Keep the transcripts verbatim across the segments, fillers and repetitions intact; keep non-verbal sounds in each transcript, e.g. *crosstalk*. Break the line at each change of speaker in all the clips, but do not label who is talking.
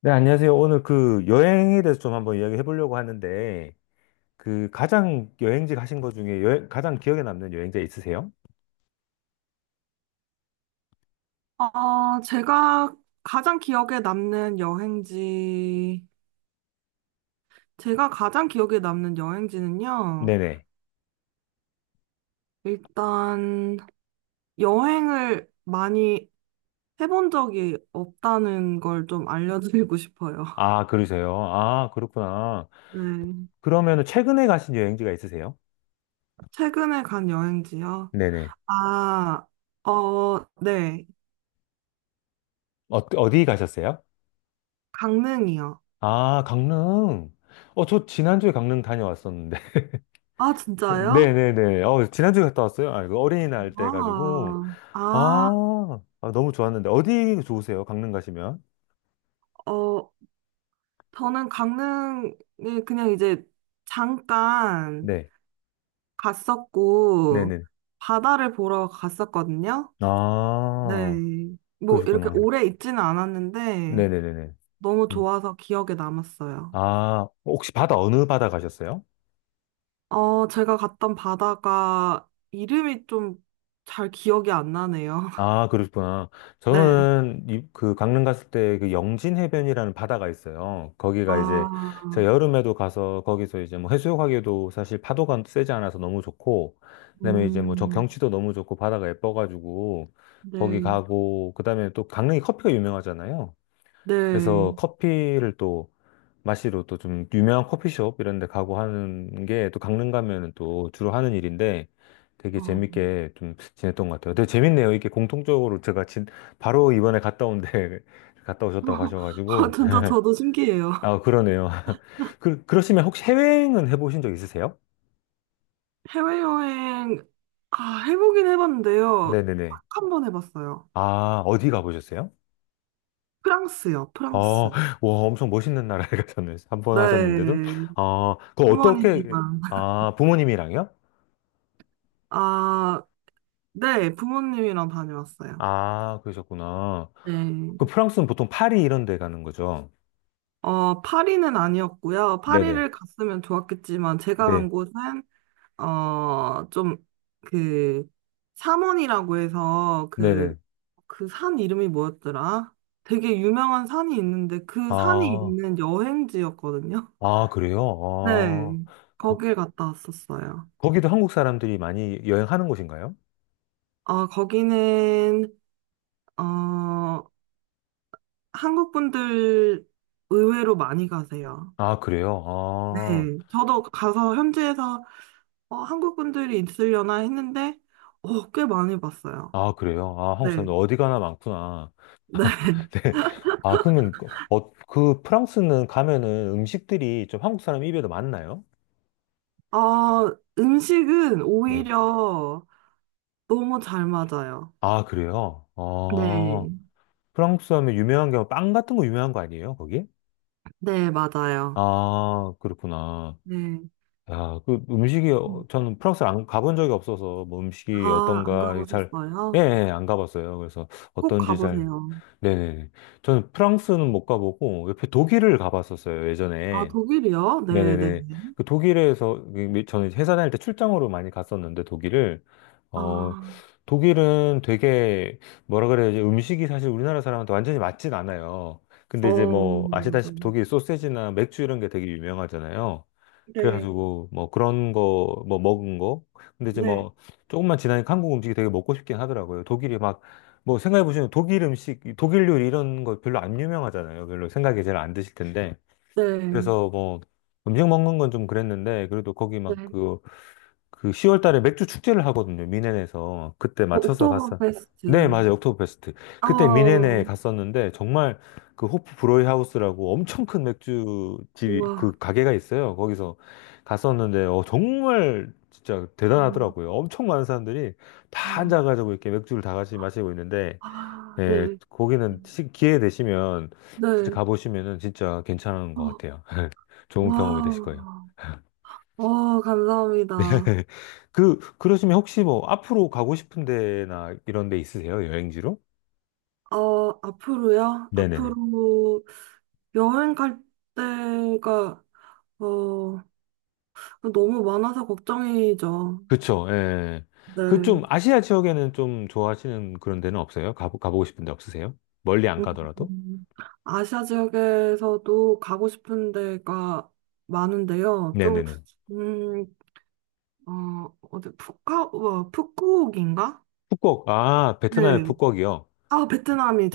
네, 안녕하세요. 오늘 그 여행에 대해서 좀 한번 이야기해 보려고 하는데, 그 가장 여행지 가신 것 중에 여행- 가장 기억에 남는 여행지 있으세요?
아, 제가 가장 기억에 남는 여행지, 제가 가장 기억에 남는 여행지는요,
네네.
일단 여행을 많이 해본 적이 없다는 걸 좀 알려드리고 싶어요.
아, 그러세요? 아, 그렇구나.
네.
그러면 최근에 가신 여행지가 있으세요?
최근에 간 여행지요.
네네.
아, 어, 네.
어, 어디 가셨어요?
강릉이요.
아, 강릉. 어, 저 지난주에 강릉 다녀왔었는데. *laughs*
아,
그-
진짜요?
네네네. 어, 지난주에 갔다 왔어요? 아, 그 어린이날 때 가지고
아, 아,
아, 아, 너무 좋았는데. 어디 좋으세요? 강릉 가시면?
어, 저는 강릉에 그냥 이제 잠깐
네.
갔었고,
네네.
바다를 보러 갔었거든요. 네.
아.
뭐, 이렇게
그러셨구나.
오래 있지는 않았는데,
네네네네.
너무
음.
좋아서 기억에 남았어요.
아, 혹시 바다, 어느 바다 가셨어요?
어, 제가 갔던 바다가 이름이 좀 잘 기억이 안 나네요. *laughs*
아, 그러셨구나.
네.
저는 이- 그 강릉 갔을 때 그 영진 해변이라는 바다가 있어요. 거기가 이제 제가
아,
여름에도 가서 거기서 이제 뭐 해수욕하기에도 사실 파도가 세지 않아서 너무 좋고, 그다음에 이제 뭐 저
음,
경치도 너무 좋고 바다가 예뻐가지고 거기
네.
가고, 그다음에 또 강릉이 커피가 유명하잖아요. 그래서
네.
커피를 또 마시러 또 좀 유명한 커피숍 이런 데 가고 하는 게 또 강릉 가면은 또 주로 하는 일인데 되게
어.
재밌게 좀 지냈던 것 같아요. 되게 재밌네요. 이게 공통적으로 제가 진, 바로 이번에 갔다 온데 *laughs* 갔다 오셨다고
*laughs* 아,
하셔가지고.
진짜 저도 신기해요.
아, 그러네요. *laughs* 그, 그러시면 혹시 해외여행은 해보신 적 있으세요?
해외여행, 아, 해보긴 해봤는데요.
네네네.
딱 한 번 해봤어요.
아, 어디 가보셨어요?
프랑스요,
어,
프랑스.
와, 엄청 멋있는 나라에 *laughs* 가셨네요. 한 번 하셨는데도.
네,
아, 그거 어떻게,
휴먼이지만.
아, 부모님이랑요?
아, 네, 부모님이랑 다녀왔어요.
아, 그러셨구나.
네.
그 프랑스는 보통 파리 이런 데 가는 거죠?
어, 파리는 아니었고요.
네네.
파리를 갔으면 좋았겠지만, 제가 간
네.
곳은, 어, 좀, 그, 샤원이라고 해서, 그,
네네.
그 산 이름이 뭐였더라? 되게 유명한 산이 있는데, 그 산이
아,
있는 여행지였거든요.
아, 그래요? 아,
네,
거,
거길 갔다 왔었어요.
거기도 한국 사람들이 많이 여행하는 곳인가요?
어, 거기는, 어, 한국 분들 의외로 많이 가세요.
아, 그래요?
네.
아,
저도 가서 현지에서 어, 한국 분들이 있으려나 했는데, 어, 꽤 많이 봤어요.
아, 그래요? 아,
네.
한국 사람들 어디 가나 많구나.
네.
*laughs*
*laughs*
네. 아, 그러면, 그- 어, 그 프랑스는 가면은 음식들이 좀 한국 사람 입에도 맞나요?
어, 음식은
네.
오히려 너무 잘 맞아요.
아, 그래요? 아,
네.
프랑스 하면 유명한 게 빵 같은 거 유명한 거 아니에요, 거기?
네, 맞아요.
아, 그렇구나.
네.
야, 그 음식이, 어-
음.
저는 프랑스를 안 가본 적이 없어서, 뭐 음식이
아, 안
어떤가 잘, 예,
가보셨어요?
예, 안 가봤어요. 그래서
꼭
어떤지 잘,
가보세요.
네네네. 저는 프랑스는 못 가보고, 옆에 독일을 가봤었어요,
아,
예전에.
독일이요? 네, 네.
네네네.
네.
그 독일에서, 그 미- 저는 회사 다닐 때 출장으로 많이 갔었는데, 독일을. 어,
아,
독일은 되게, 뭐라 그래야 지 음식이 사실 우리나라 사람한테 완전히 맞진 않아요. 근데 이제
어,
뭐, 아시다시피
맞아요.
독일 소세지나 맥주 이런 게 되게 유명하잖아요.
네,
그래가지고, 뭐, 그런 거, 뭐, 먹은 거. 근데 이제
네,
뭐, 조금만 지나니까 한국 음식이 되게 먹고 싶긴 하더라고요. 독일이 막, 뭐, 생각해보시면 독일 음식, 독일 요리 이런 거 별로 안 유명하잖아요. 별로 생각이 잘 안 드실 텐데.
네,
그래서 뭐 음식 먹는 건 좀 그랬는데 그래도 거기
네.
막 그 그 시월 달에 맥주 축제를 하거든요. 미넨에서 그때
어,
맞춰서 갔어. 네,
옥토버페스트.
맞아요. 옥토버페스트.
아,
그때 미넨에 갔었는데 정말 그 호프 브로이 하우스라고 엄청 큰 맥주집 그
와,
가게가 있어요. 거기서 갔었는데 어 정말 진짜 대단하더라고요. 엄청 많은 사람들이 다 앉아가지고 이렇게 맥주를 다 같이 마시고 있는데
아,
예,
네,
거기는 시- 기회 되시면 진짜
네,
가보시면은 진짜 괜찮은 것
어,
같아요. 좋은 경험이 되실 거예요.
와, 와, 감사합니다.
*laughs* 그, 그러시면 혹시 뭐 앞으로 가고 싶은 데나 이런 데 있으세요? 여행지로?
어, 앞으로요?
네네네.
앞으로 여행 갈 때가, 어, 너무 많아서 걱정이죠.
그쵸, 예. 그
네.
좀 아시아 지역에는 좀 좋아하시는 그런 데는 없어요? 가보, 가보고 싶은 데 없으세요? 멀리 안 가더라도?
음, 아시아 지역에서도 가고 싶은 데가 많은데요. 좀,
네네네.
음, 어, 어디, 푸카, 어, 푸꾸옥인가?
푸꾸옥, 아, 베트남의
네.
푸꾸옥이요?
아,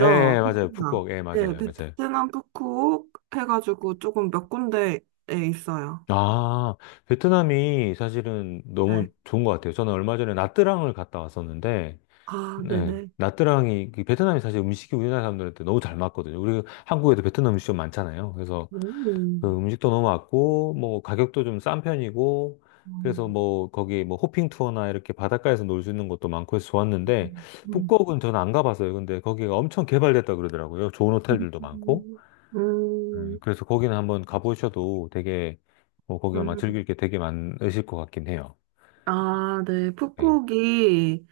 예, 예, 맞아요.
베트남.
푸꾸옥, 예,
네,
맞아요. 맞아요.
베트남 푸꾸옥 해가지고 조금 몇 군데에 있어요.
아, 베트남이 사실은 너무
네.
좋은 것 같아요. 저는 얼마 전에 나트랑을 갔다 왔었는데,
아,
네.
네네.
나트랑이, 그 베트남이 사실 음식이 우리나라 사람들한테 너무 잘 맞거든요. 우리 한국에도 베트남 음식점 많잖아요. 그래서
오.
그 음식도 너무 맞고, 뭐 가격도 좀 싼 편이고, 그래서
음,
뭐 거기 뭐 호핑 투어나 이렇게 바닷가에서 놀 수 있는 것도 많고 해서 좋았는데,
음,
북극은 저는 안 가봤어요. 근데 거기가 엄청 개발됐다 그러더라고요. 좋은 호텔들도 많고. 네,
음,
그래서 거기는 한번 가보셔도 되게, 뭐 거기 아마
음.
즐길 게 되게 많으실 것 같긴 해요.
아, 네.
네.
푸꾸옥이,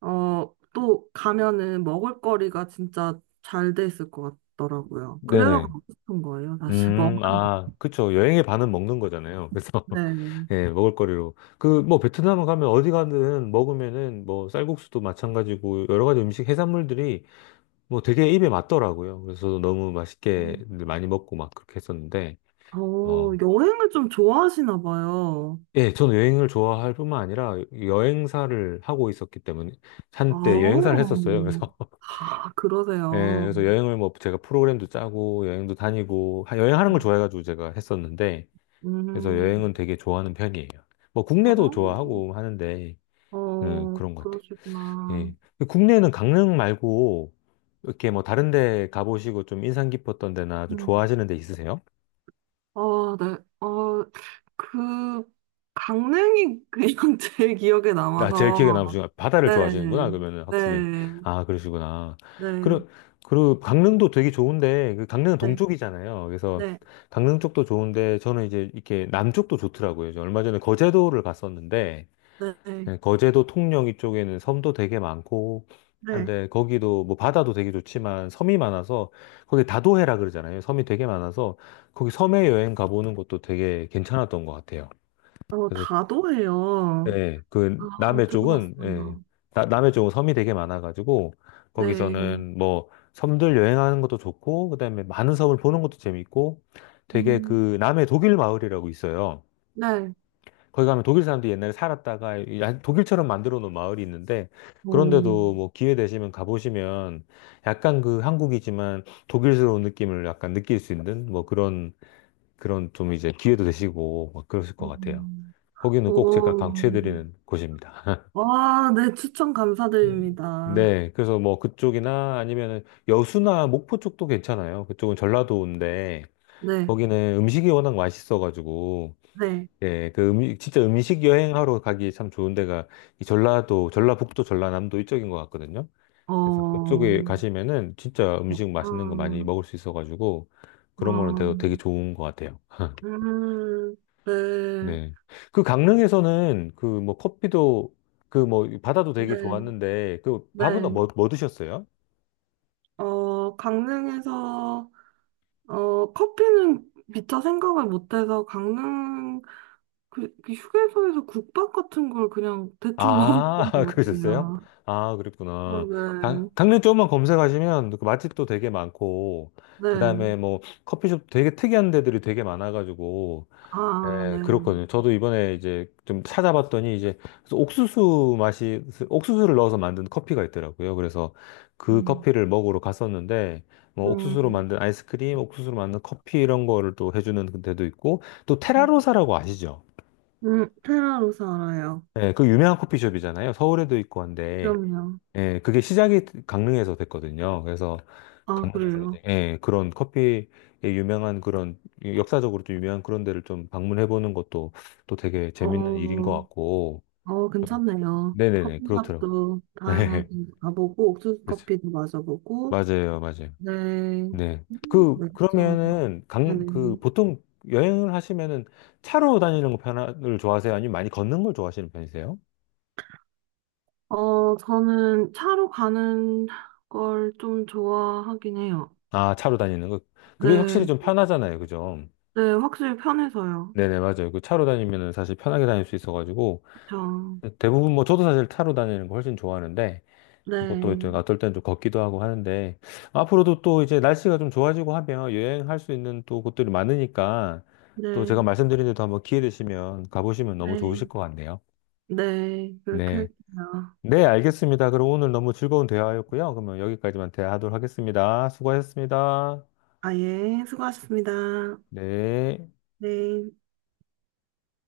어, 또 가면은 먹을거리가 진짜 잘 돼 있을 것 같더라고요. 그래서
네네.
가고 싶은 거예요, 사실. 먹을,
음, 아, 그쵸. 여행의 반은 먹는 거잖아요.
네.
예, 먹을거리로. 그, 뭐, 베트남 가면 어디 가든 먹으면은 뭐, 쌀국수도 마찬가지고, 여러 가지 음식, 해산물들이 뭐 되게 입에 맞더라고요. 그래서 너무 맛있게
음.
많이 먹고 막 그렇게 했었는데,
어,
어.
여행을 좀 좋아하시나 봐요.
예, 저는 여행을 좋아할 뿐만 아니라 여행사를 하고 있었기 때문에, 한때 여행사를
아,
했었어요. 그래서, *laughs*
아,
예,
그러세요.
그래서 여행을 뭐 제가 프로그램도 짜고, 여행도 다니고, 하- 여행하는 걸
음,
좋아해가지고 제가 했었는데, 그래서
음.
여행은 되게 좋아하는 편이에요. 뭐, 국내도 좋아하고 하는데, 음,
어,
그런 것 같아요.
그러시구나.
예. 국내에는 강릉 말고 이렇게 뭐 다른 데 가보시고 좀 인상 깊었던 데나 좀
음.
좋아하시는 데 있으세요?
아, 네. 어, 그, 강릉이 그냥 *laughs* 제일 기억에
나 제일 기억에 남으신
남아서.
건 바다를
네,
좋아하시는구나.
네,
그러면은 확실히
네,
아 그러시구나.
네,
그리고 그리고 강릉도 되게 좋은데 그 강릉은 동쪽이잖아요. 그래서
네,
강릉 쪽도 좋은데 저는 이제 이렇게 남쪽도 좋더라고요. 저 얼마 전에 거제도를 갔었는데
네,
네, 거제도 통영 이쪽에는 섬도 되게 많고
네.
한데 거기도 뭐 바다도 되게 좋지만 섬이 많아서 거기 다도해라 그러잖아요. 섬이 되게 많아서 거기 섬에 여행 가보는 것도 되게 괜찮았던 것 같아요.
어,
그래서
다도해요.
예, 그
아,
남해 쪽은 예,
들어봤어요.
나- 남해 쪽은 섬이 되게 많아가지고
네.
거기서는 뭐 섬들 여행하는 것도 좋고 그다음에 많은 섬을 보는 것도 재밌고 되게
음,
그 남해 독일 마을이라고 있어요.
네.
거기 가면 독일 사람들이 옛날에 살았다가 이 야- 독일처럼 만들어 놓은 마을이 있는데
오,
그런데도 뭐 기회 되시면 가보시면 약간 그 한국이지만 독일스러운 느낌을 약간 느낄 수 있는 뭐 그런 그런 좀 이제 기회도 되시고 막 그러실 것 같아요.
오,
거기는 꼭 제가
오.
강추해드리는 곳입니다.
와, 네, 추천
*laughs*
감사드립니다.
네, 그래서 뭐 그쪽이나 아니면 여수나 목포 쪽도 괜찮아요. 그쪽은 전라도인데
네,
거기는 음식이 워낙 맛있어가지고
네,
예, 그 음식, 진짜 음식 여행하러 가기 참 좋은 데가 이 전라도, 전라북도, 전라남도 이쪽인 것 같거든요.
어,
그래서 그쪽에
어,
가시면은 진짜 음식 맛있는 거 많이 먹을 수 있어가지고 그런 거는
어,
되게, 되게 좋은 것 같아요. *laughs*
음, 네,
네. 그 강릉에서는 그 뭐 커피도 그 뭐 바다도 되게
네,
좋았는데 그 밥은
네.
뭐, 뭐 드셨어요?
어, 강릉에서, 어, 커피는 미처 생각을 못해서 강릉, 그, 그 휴게소에서 국밥 같은 걸 그냥 대충 *laughs*
아,
먹었던
*laughs*
것
그러셨어요?
같아요.
아, 그랬구나.
어,
강, 강릉 쪽만 검색하시면 그 맛집도 되게 많고,
네,
그
네,
다음에 뭐 커피숍 되게 특이한 데들이 되게 많아가지고,
아, 네.
예, 그렇거든요. 저도 이번에 이제 좀 찾아봤더니 이제 그래서 옥수수 맛이, 옥수수를 넣어서 만든 커피가 있더라고요. 그래서 그
음.
커피를 먹으러 갔었는데, 뭐 옥수수로
음,
만든 아이스크림, 옥수수로 만든 커피 이런 거를 또 해주는 데도 있고, 또 테라로사라고 아시죠?
음, 페라로서 알아요.
예, 그 유명한 커피숍이잖아요. 서울에도 있고 한데.
그럼요.
예, 그게 시작이 강릉에서 됐거든요. 그래서
아,
강릉에서
그래요.
이제 예, 그런 커피에 유명한 그런 역사적으로 좀 유명한 그런 데를 좀 방문해 보는 것도 또 되게 재밌는 일인 것
어,
같고.
어,
좀-
괜찮네요.
네네네, 그렇더라고요.
커피숍도
네,
다양하게
*laughs*
가보고, 옥수수
그렇죠.
커피도 마셔보고,
맞아요, 맞아요.
네.
네.
음,
그,
네, 괜찮아요.
그러면은 강, 그
네네.
보통 여행을 하시면은 차로 다니는 거 편을 좋아하세요? 아니면 많이 걷는 걸 좋아하시는 편이세요?
어, 저는 차로 가는 걸 좀 좋아하긴 해요.
아, 차로 다니는 거. 그게 확실히
네.
좀 편하잖아요, 그죠?
네, 확실히 편해서요.
네네, 맞아요. 그 차로 다니면은 사실 편하게 다닐 수 있어가지고,
그쵸.
대부분 뭐 저도 사실 차로 다니는 거 훨씬 좋아하는데, 뭐 또
네.
어떨 땐 좀 걷기도 하고 하는데, 앞으로도 또 이제 날씨가 좀 좋아지고 하면 여행할 수 있는 또 곳들이 많으니까, 또 제가
네.
말씀드린 데도 한번 기회 되시면 가보시면 너무
네.
좋으실 것 같네요.
네. 그렇게
네.
할게요.
네, 알겠습니다. 그럼 오늘 너무 즐거운 대화였고요. 그러면 여기까지만 대화하도록 하겠습니다. 수고하셨습니다.
아, 예. 수고하셨습니다.
네.
네.